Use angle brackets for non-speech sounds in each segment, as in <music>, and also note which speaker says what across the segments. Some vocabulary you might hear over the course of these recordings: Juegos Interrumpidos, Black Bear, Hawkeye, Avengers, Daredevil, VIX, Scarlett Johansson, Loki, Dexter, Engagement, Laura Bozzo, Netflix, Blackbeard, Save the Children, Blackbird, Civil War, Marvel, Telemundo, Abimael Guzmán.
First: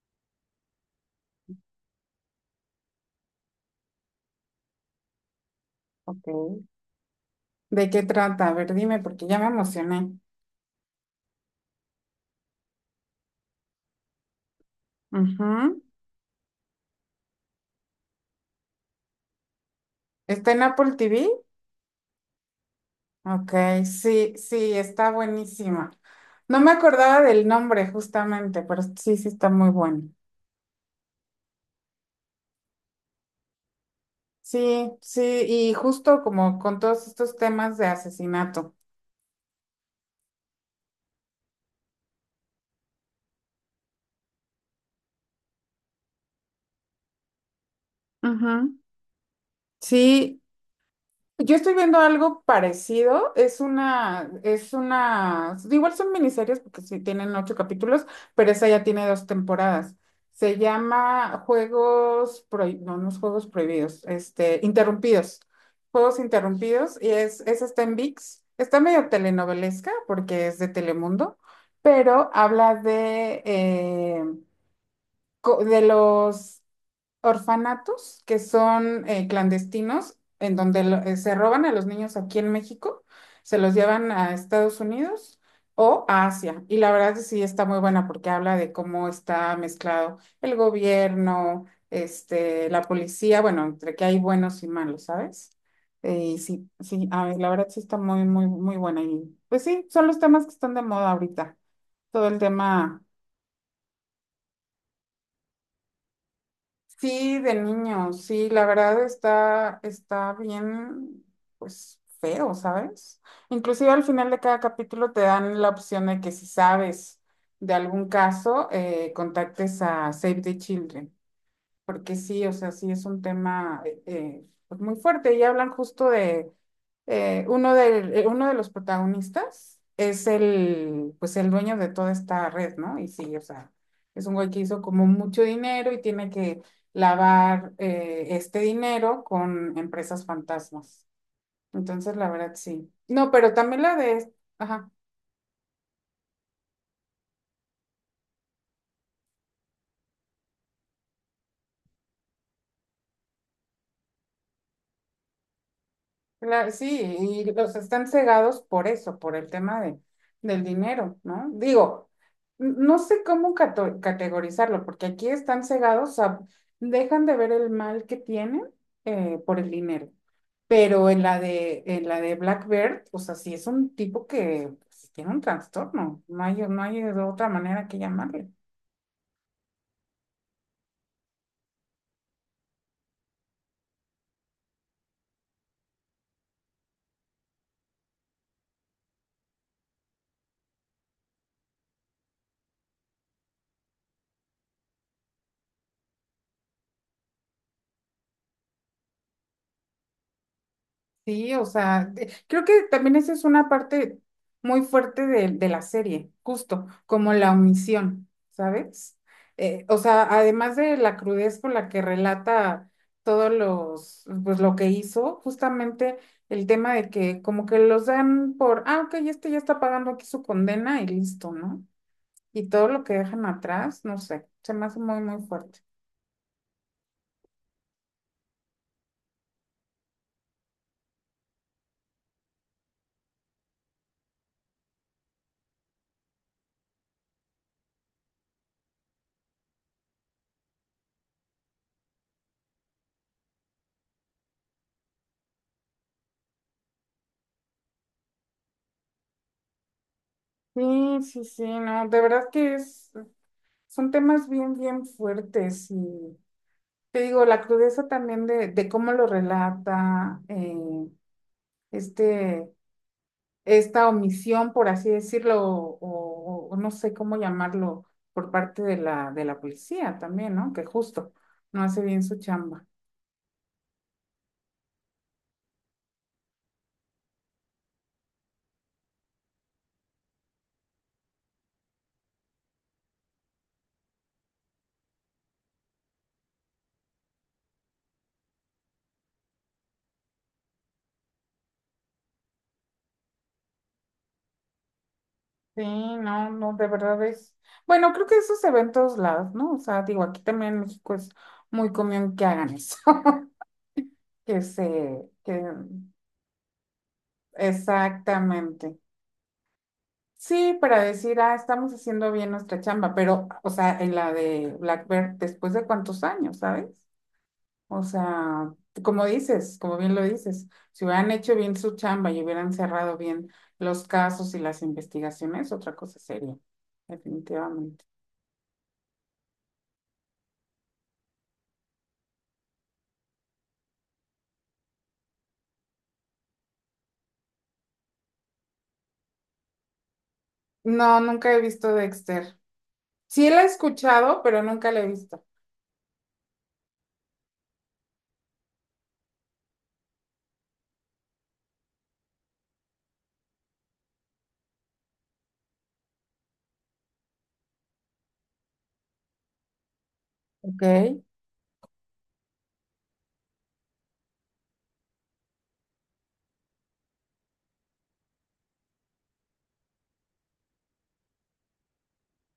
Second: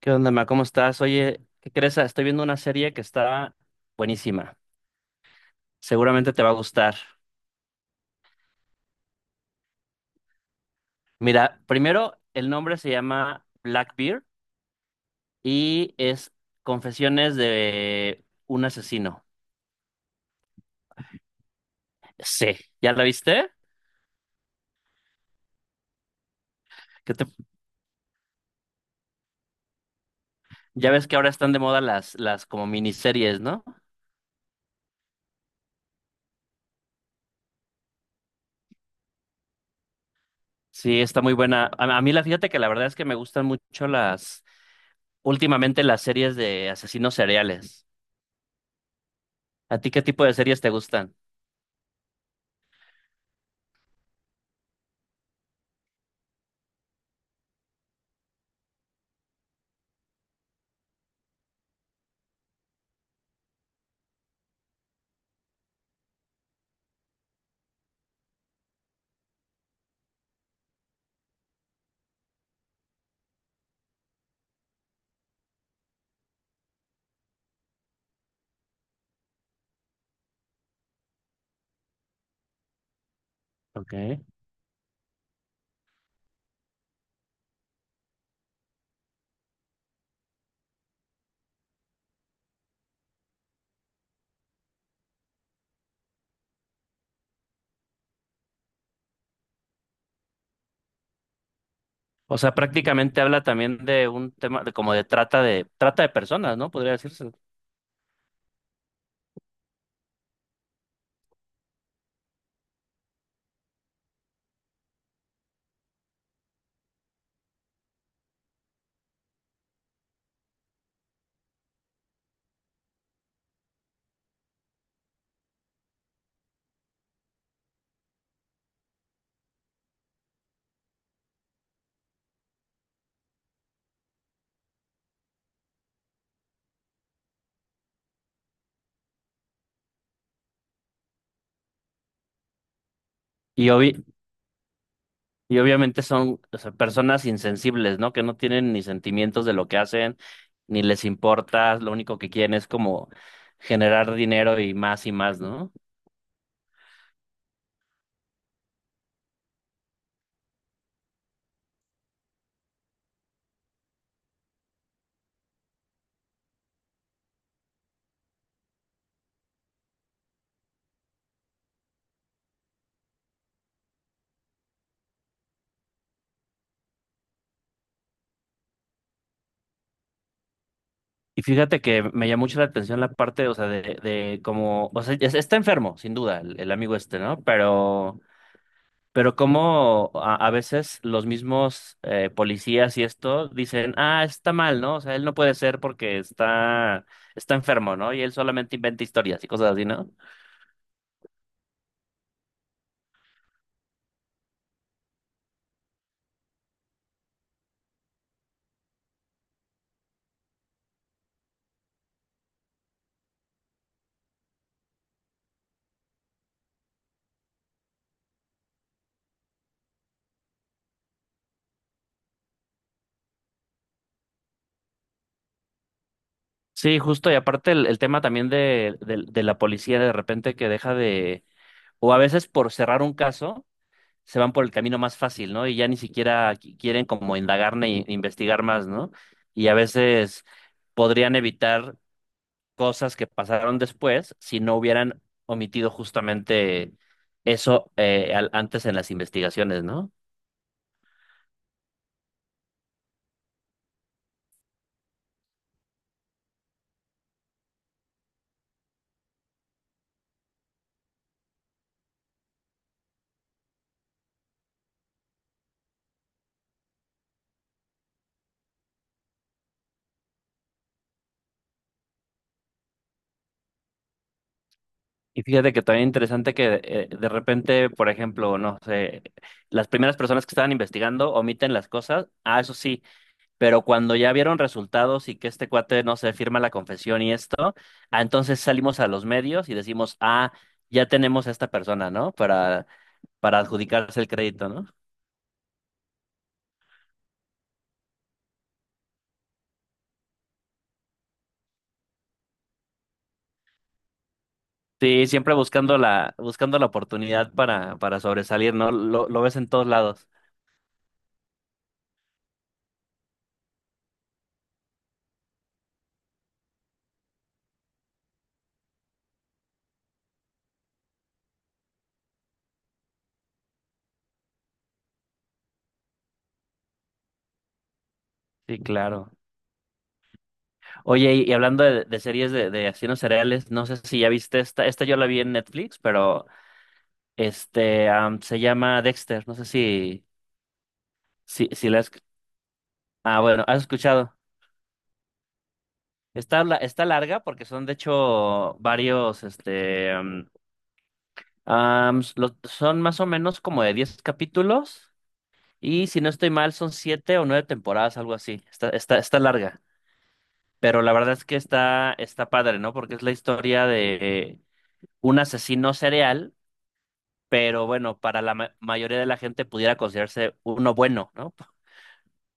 Speaker 1: ¿Qué onda, ma? ¿Cómo estás? Oye, ¿qué crees? Estoy viendo una serie que está buenísima.
Speaker 2: Ok.
Speaker 1: Seguramente te va a gustar.
Speaker 2: ¿De qué trata? A ver, dime, porque ya me emocioné.
Speaker 1: Mira, primero, el nombre se llama Blackbeard
Speaker 2: Ujú.
Speaker 1: y es Confesiones de un asesino.
Speaker 2: ¿Está en Apple TV?
Speaker 1: Sí, ¿ya la viste?
Speaker 2: Ok, sí, sí, está buenísima. No me
Speaker 1: ¿Qué
Speaker 2: acordaba
Speaker 1: te-
Speaker 2: del nombre justamente, pero sí, sí está muy bueno.
Speaker 1: Ya ves que ahora están de moda las como miniseries, ¿no?
Speaker 2: Sí, sí, y justo como con todos estos temas de asesinato.
Speaker 1: Sí, está muy buena. A mí la fíjate que la verdad es que me gustan mucho las, últimamente las series de asesinos seriales.
Speaker 2: Ujú.
Speaker 1: ¿A ti qué tipo de
Speaker 2: Sí,
Speaker 1: series te gustan?
Speaker 2: yo estoy viendo algo parecido, es una, igual son miniseries porque sí tienen ocho capítulos, pero esa ya tiene dos temporadas. Se llama Juegos Prohibidos, no, no es Juegos Prohibidos, Interrumpidos, Juegos Interrumpidos, y es, esa está en VIX, está medio telenovelesca porque es de Telemundo, pero habla de, de los orfanatos que son clandestinos, en donde se roban a los niños aquí en México, se los
Speaker 1: Ok.
Speaker 2: llevan a Estados Unidos o a Asia. Y la verdad es que sí está muy buena porque habla de cómo está mezclado el gobierno, este, la policía, bueno, entre que hay buenos y malos, ¿sabes? Y sí, sí, a ver, la verdad sí está muy, muy, muy buena. Y pues sí, son los temas que están de moda ahorita. Todo el
Speaker 1: O sea,
Speaker 2: tema.
Speaker 1: prácticamente habla también de un tema de como de trata de trata de personas, ¿no? Podría decirse.
Speaker 2: Sí, de niños, sí, la verdad está, está bien, pues feo, ¿sabes? Inclusive al final de cada capítulo te dan la opción de que si sabes de algún caso, contactes a Save the Children porque sí, o sea, sí es un tema pues muy fuerte y hablan justo de uno de los protagonistas es el, pues el dueño de toda esta red, ¿no? Y sí, o sea, es un güey que hizo como mucho dinero y tiene que lavar este dinero con empresas fantasmas. Entonces, la verdad, sí. No, pero
Speaker 1: Y
Speaker 2: también la
Speaker 1: obvi-
Speaker 2: de, ajá.
Speaker 1: y obviamente son, o sea, personas insensibles, ¿no? Que no tienen ni sentimientos de lo que hacen, ni les importa, lo único que quieren es como generar dinero y más, ¿no?
Speaker 2: Claro, sí, y los están cegados por eso, por el tema de, del dinero, ¿no? Digo, no sé cómo categorizarlo, porque aquí están cegados, o sea, dejan de ver el mal que tienen por el dinero. Pero en la de Black Bear, o sea, sí es un tipo que pues, tiene un trastorno, no hay, no hay de otra manera que llamarle.
Speaker 1: Y fíjate que me llamó mucho la atención la parte, o sea, de como, o sea, está enfermo, sin duda, el amigo este, ¿no? Pero como a veces los mismos policías y esto dicen, ah, está mal, ¿no? O sea, él no puede ser porque está, está enfermo, ¿no? Y él solamente inventa historias y cosas así, ¿no?
Speaker 2: Sí, o sea, creo que también esa es una parte muy fuerte de la serie, justo, como la omisión, ¿sabes? O sea, además de la crudez con la que relata todos los, pues lo que hizo, justamente el tema de que como que los dan por, ah, ok, este ya está pagando aquí su condena y listo, ¿no? Y todo lo que dejan atrás, no sé, se me hace muy, muy fuerte.
Speaker 1: Sí, justo. Y aparte el tema también de la policía de repente que deja de, o a veces por cerrar un caso, se van por el camino más fácil, ¿no? Y ya ni siquiera quieren como indagar ni investigar más, ¿no? Y a veces podrían evitar cosas que pasaron después si no hubieran omitido justamente eso antes en las investigaciones, ¿no?
Speaker 2: Sí, sí, sí, no, de verdad que es, son temas bien, bien fuertes y... Te digo, la crudeza también de cómo lo relata, este, esta omisión, por así decirlo, o, o no sé cómo llamarlo, por parte de la policía también, ¿no? Que justo no hace bien su chamba.
Speaker 1: Y fíjate que también interesante que de repente, por ejemplo, no sé, las primeras personas que estaban investigando omiten las cosas, ah, eso sí, pero cuando ya vieron resultados y que este cuate, no se firma la confesión y esto, ah, entonces salimos a los medios y decimos, ah, ya tenemos a esta persona, ¿no? Para adjudicarse el crédito, ¿no?
Speaker 2: Sí, no, no, de verdad es. Bueno, creo que eso se ve en todos lados, ¿no? O sea, digo, aquí también en México es muy común que hagan eso. <laughs> Que se,
Speaker 1: Sí, siempre
Speaker 2: que,
Speaker 1: buscando la oportunidad para sobresalir, ¿no?
Speaker 2: exactamente.
Speaker 1: Lo ves en todos lados.
Speaker 2: Sí, para decir, ah, estamos haciendo bien nuestra chamba, pero, o sea, en la de Blackbird, después de cuántos años, ¿sabes? O sea, como dices, como bien lo dices, si hubieran hecho bien su chamba y hubieran cerrado bien los casos y las investigaciones, otra cosa seria, definitivamente.
Speaker 1: Sí, claro. Oye, y hablando de series de asesinos cereales, no sé si ya viste esta, esta yo la vi en Netflix, pero se llama Dexter, no sé si,
Speaker 2: No, nunca he
Speaker 1: si, si
Speaker 2: visto
Speaker 1: la has,
Speaker 2: Dexter.
Speaker 1: ah,
Speaker 2: Sí la
Speaker 1: bueno,
Speaker 2: he
Speaker 1: has escuchado.
Speaker 2: escuchado, pero nunca la he visto.
Speaker 1: Está, está larga porque son de hecho varios, son más o menos como de 10 capítulos. Y si no estoy mal, son 7 o 9 temporadas, algo así. Está, está, está larga.
Speaker 2: Ok.
Speaker 1: Pero la verdad es que está, está padre, ¿no? Porque es la historia de un asesino serial, pero bueno, para la mayoría de la gente pudiera considerarse uno bueno, ¿no?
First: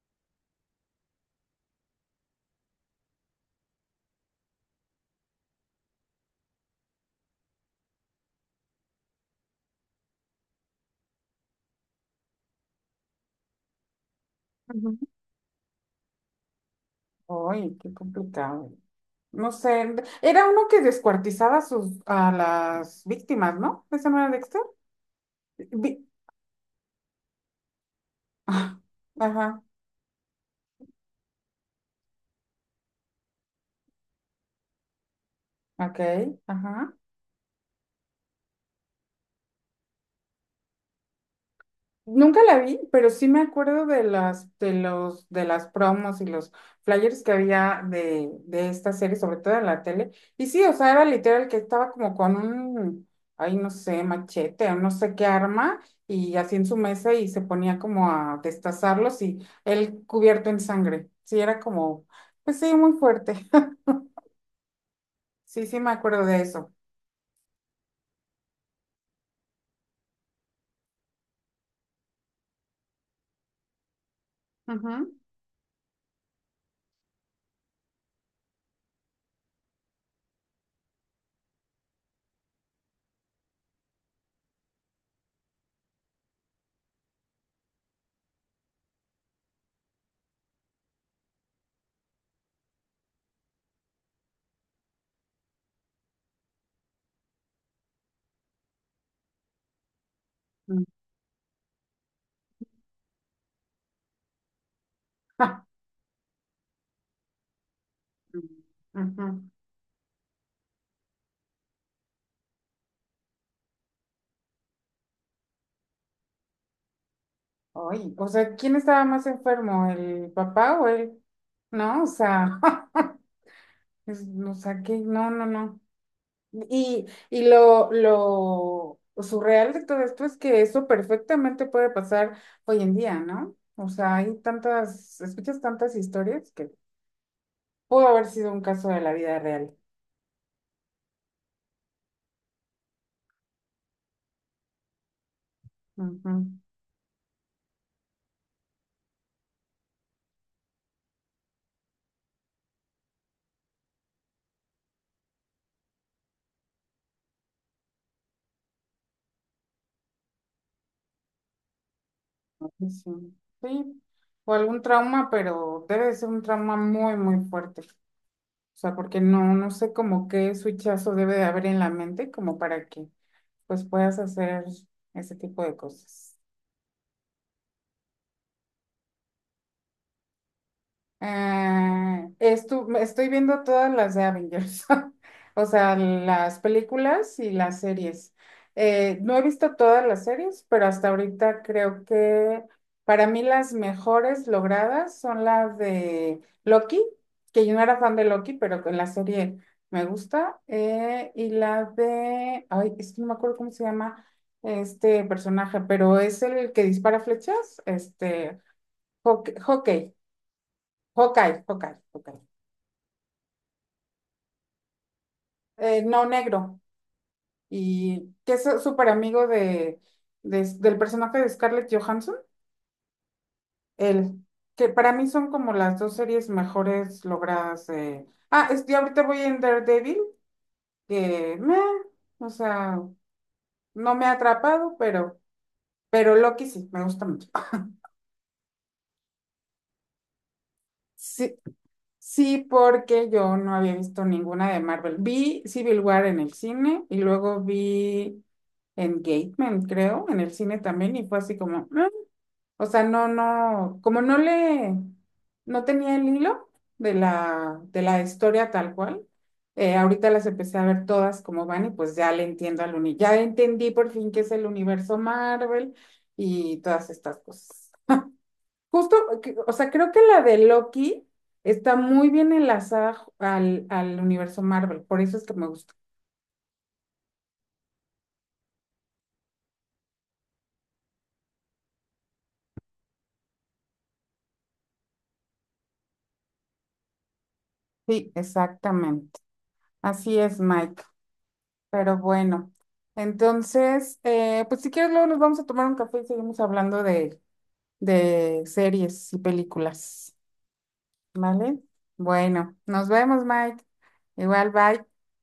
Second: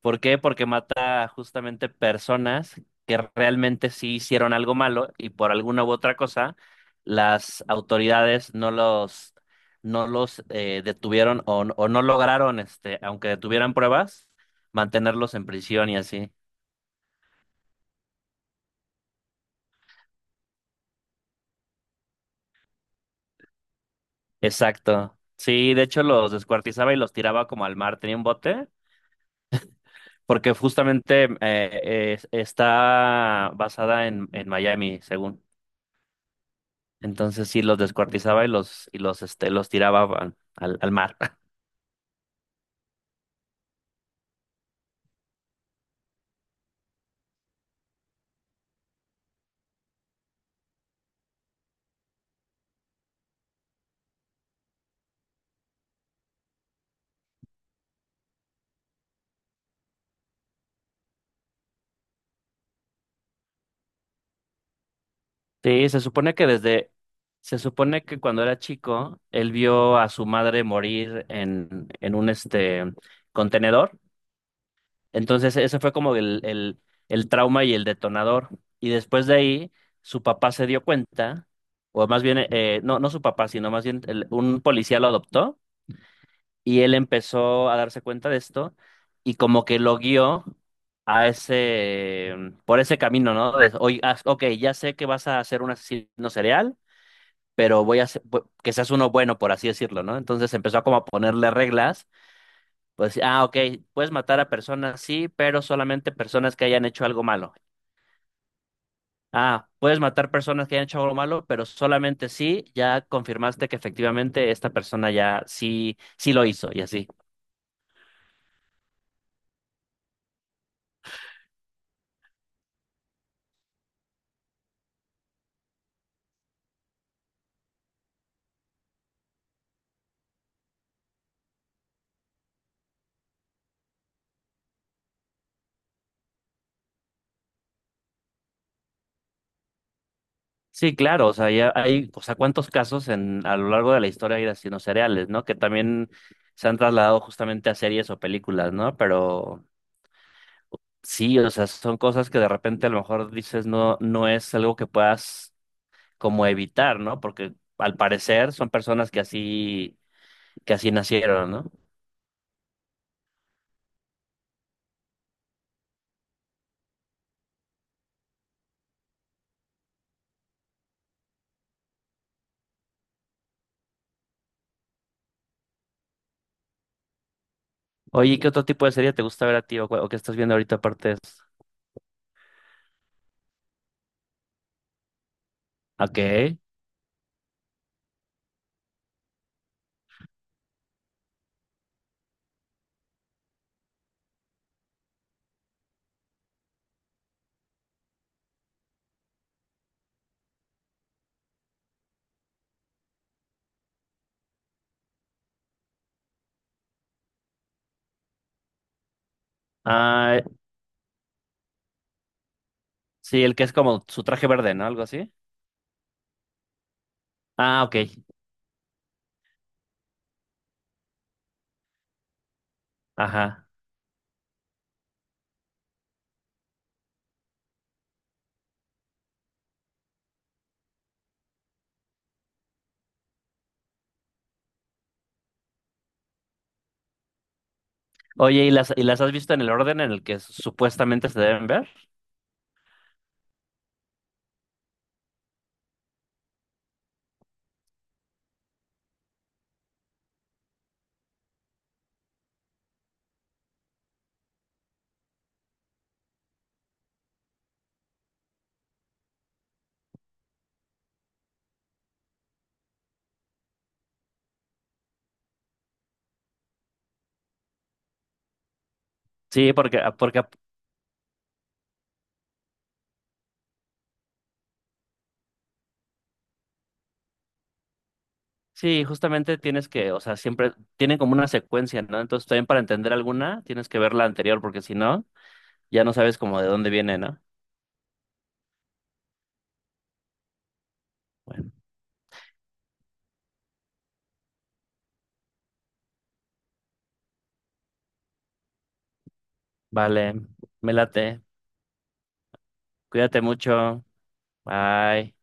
Speaker 1: ¿Por qué? Porque mata justamente personas que realmente sí hicieron algo malo y por alguna u otra cosa las autoridades no los, no los detuvieron o no lograron, este, aunque detuvieran pruebas,
Speaker 2: Ujú.
Speaker 1: mantenerlos en prisión y así.
Speaker 2: Ay, qué complicado. No sé, era uno que descuartizaba sus, a las víctimas, ¿no? ¿Ese no era Dexter?
Speaker 1: Exacto. Sí, de hecho
Speaker 2: Vi-
Speaker 1: los descuartizaba y los tiraba como al mar. Tenía un bote
Speaker 2: Ah, ajá,
Speaker 1: porque justamente está basada en Miami, según.
Speaker 2: ok, ajá.
Speaker 1: Entonces sí los descuartizaba y los este los tiraba al, al al mar. <laughs>
Speaker 2: Nunca la vi, pero sí me acuerdo de las, de los, de las promos y los flyers que había de esta serie, sobre todo en la tele. Y sí, o sea, era literal que estaba como con un, ay, no sé, machete o no sé qué arma, y así en su mesa y se ponía como a destazarlos y él cubierto en sangre. Sí, era como, pues sí, muy fuerte. <laughs> Sí, sí
Speaker 1: Sí,
Speaker 2: me
Speaker 1: se
Speaker 2: acuerdo
Speaker 1: supone
Speaker 2: de
Speaker 1: que
Speaker 2: eso.
Speaker 1: desde se supone que cuando era chico él vio a su madre morir en un este contenedor.
Speaker 2: Ujú.
Speaker 1: Entonces, eso fue como el trauma y el detonador. Y después de ahí, su papá se dio cuenta, o más bien, no su papá, sino más bien un policía lo adoptó y él empezó a darse cuenta de esto y como que lo guió a ese, por ese camino, ¿no? De, oye, ok, ya sé que vas a ser un asesino serial, pero voy a hacer- que seas uno bueno, por así decirlo, ¿no? Entonces empezó a
Speaker 2: Mm.
Speaker 1: como a ponerle reglas pues, ah, ok, puedes matar a personas, sí, pero solamente personas que hayan hecho algo malo.
Speaker 2: <laughs> Ujú.
Speaker 1: Ah, puedes matar personas que hayan hecho algo malo, pero solamente si ya confirmaste que efectivamente esta persona ya sí, sí lo hizo y así.
Speaker 2: Ay, o sea, ¿quién estaba más enfermo, el papá o él? No, o sea, <laughs> o sea, que no, no, no. Y, y lo surreal de todo esto es que eso perfectamente puede pasar hoy en día, ¿no? O sea, hay tantas, escuchas tantas historias que pudo haber sido un caso de la vida real.
Speaker 1: Sí, claro, o sea, ya hay, o sea, cuántos casos en, a lo largo de la historia hay de asesinos seriales, ¿no? Que también
Speaker 2: Ujú.
Speaker 1: se han trasladado justamente a series o películas, ¿no? Pero sí, o sea, son cosas que de repente a lo mejor dices no, no es algo que puedas como evitar, ¿no? Porque al parecer son personas que así nacieron, ¿no?
Speaker 2: Sí, sí. Sí, o algún trauma, pero debe de ser un trauma muy, muy fuerte. O sea, porque no, no sé como qué switchazo debe de haber en la mente como para que pues puedas hacer ese tipo de cosas.
Speaker 1: Oye, ¿y ¿qué otro tipo de serie te gusta ver a ti o, o qué estás viendo ahorita aparte de eso?
Speaker 2: Ah, estoy viendo todas las de Avengers, <laughs> o sea,
Speaker 1: Ok.
Speaker 2: las películas y las series. No he visto todas las series, pero hasta ahorita creo que para mí las mejores logradas son las de Loki, que yo no era fan de Loki, pero con la serie me gusta, y la de, ay, es que no me acuerdo cómo se llama este personaje, pero es el que dispara flechas, este, Hawkeye.
Speaker 1: Ah,
Speaker 2: Hawkeye, Hawkeye, Hawkeye.
Speaker 1: sí, el que es como su traje verde, ¿no? Algo así.
Speaker 2: No negro.
Speaker 1: Ah, ok.
Speaker 2: Y que es súper amigo de, del personaje de Scarlett Johansson.
Speaker 1: Ajá.
Speaker 2: Él. Que para mí son como las dos series mejores logradas. Ah, es, ahorita voy en Daredevil, que meh, o sea, no me ha atrapado, pero Loki sí, me gusta mucho.
Speaker 1: Oye, y las has visto en el orden en el que supuestamente se
Speaker 2: Sí,
Speaker 1: deben ver?
Speaker 2: sí, porque yo no había visto ninguna de Marvel. Vi Civil War en el cine y luego vi Engagement, creo, en el cine también y fue así como, "Mm". O sea, no, no, como no le, no tenía el hilo de la historia tal cual. Ahorita las empecé a ver todas como van y pues ya le entiendo al uni, ya entendí por fin qué es el universo Marvel y todas estas cosas. Justo, o
Speaker 1: Sí,
Speaker 2: sea, creo que
Speaker 1: porque
Speaker 2: la
Speaker 1: ah,
Speaker 2: de Loki está muy bien enlazada al, al universo Marvel, por eso es que me gusta.
Speaker 1: sí, justamente tienes que, o sea, siempre tienen como una secuencia, ¿no? Entonces también para entender alguna tienes que ver la anterior, porque si no, ya no sabes como de dónde viene, ¿no?
Speaker 2: Sí, exactamente. Así es, Mike.
Speaker 1: Bueno.
Speaker 2: Pero bueno, entonces, pues si quieres, luego nos vamos a tomar un café y seguimos hablando de series y
Speaker 1: Vale,
Speaker 2: películas.
Speaker 1: me late.
Speaker 2: ¿Vale? Bueno, nos
Speaker 1: Cuídate
Speaker 2: vemos, Mike.
Speaker 1: mucho.
Speaker 2: Igual, bye.
Speaker 1: Bye.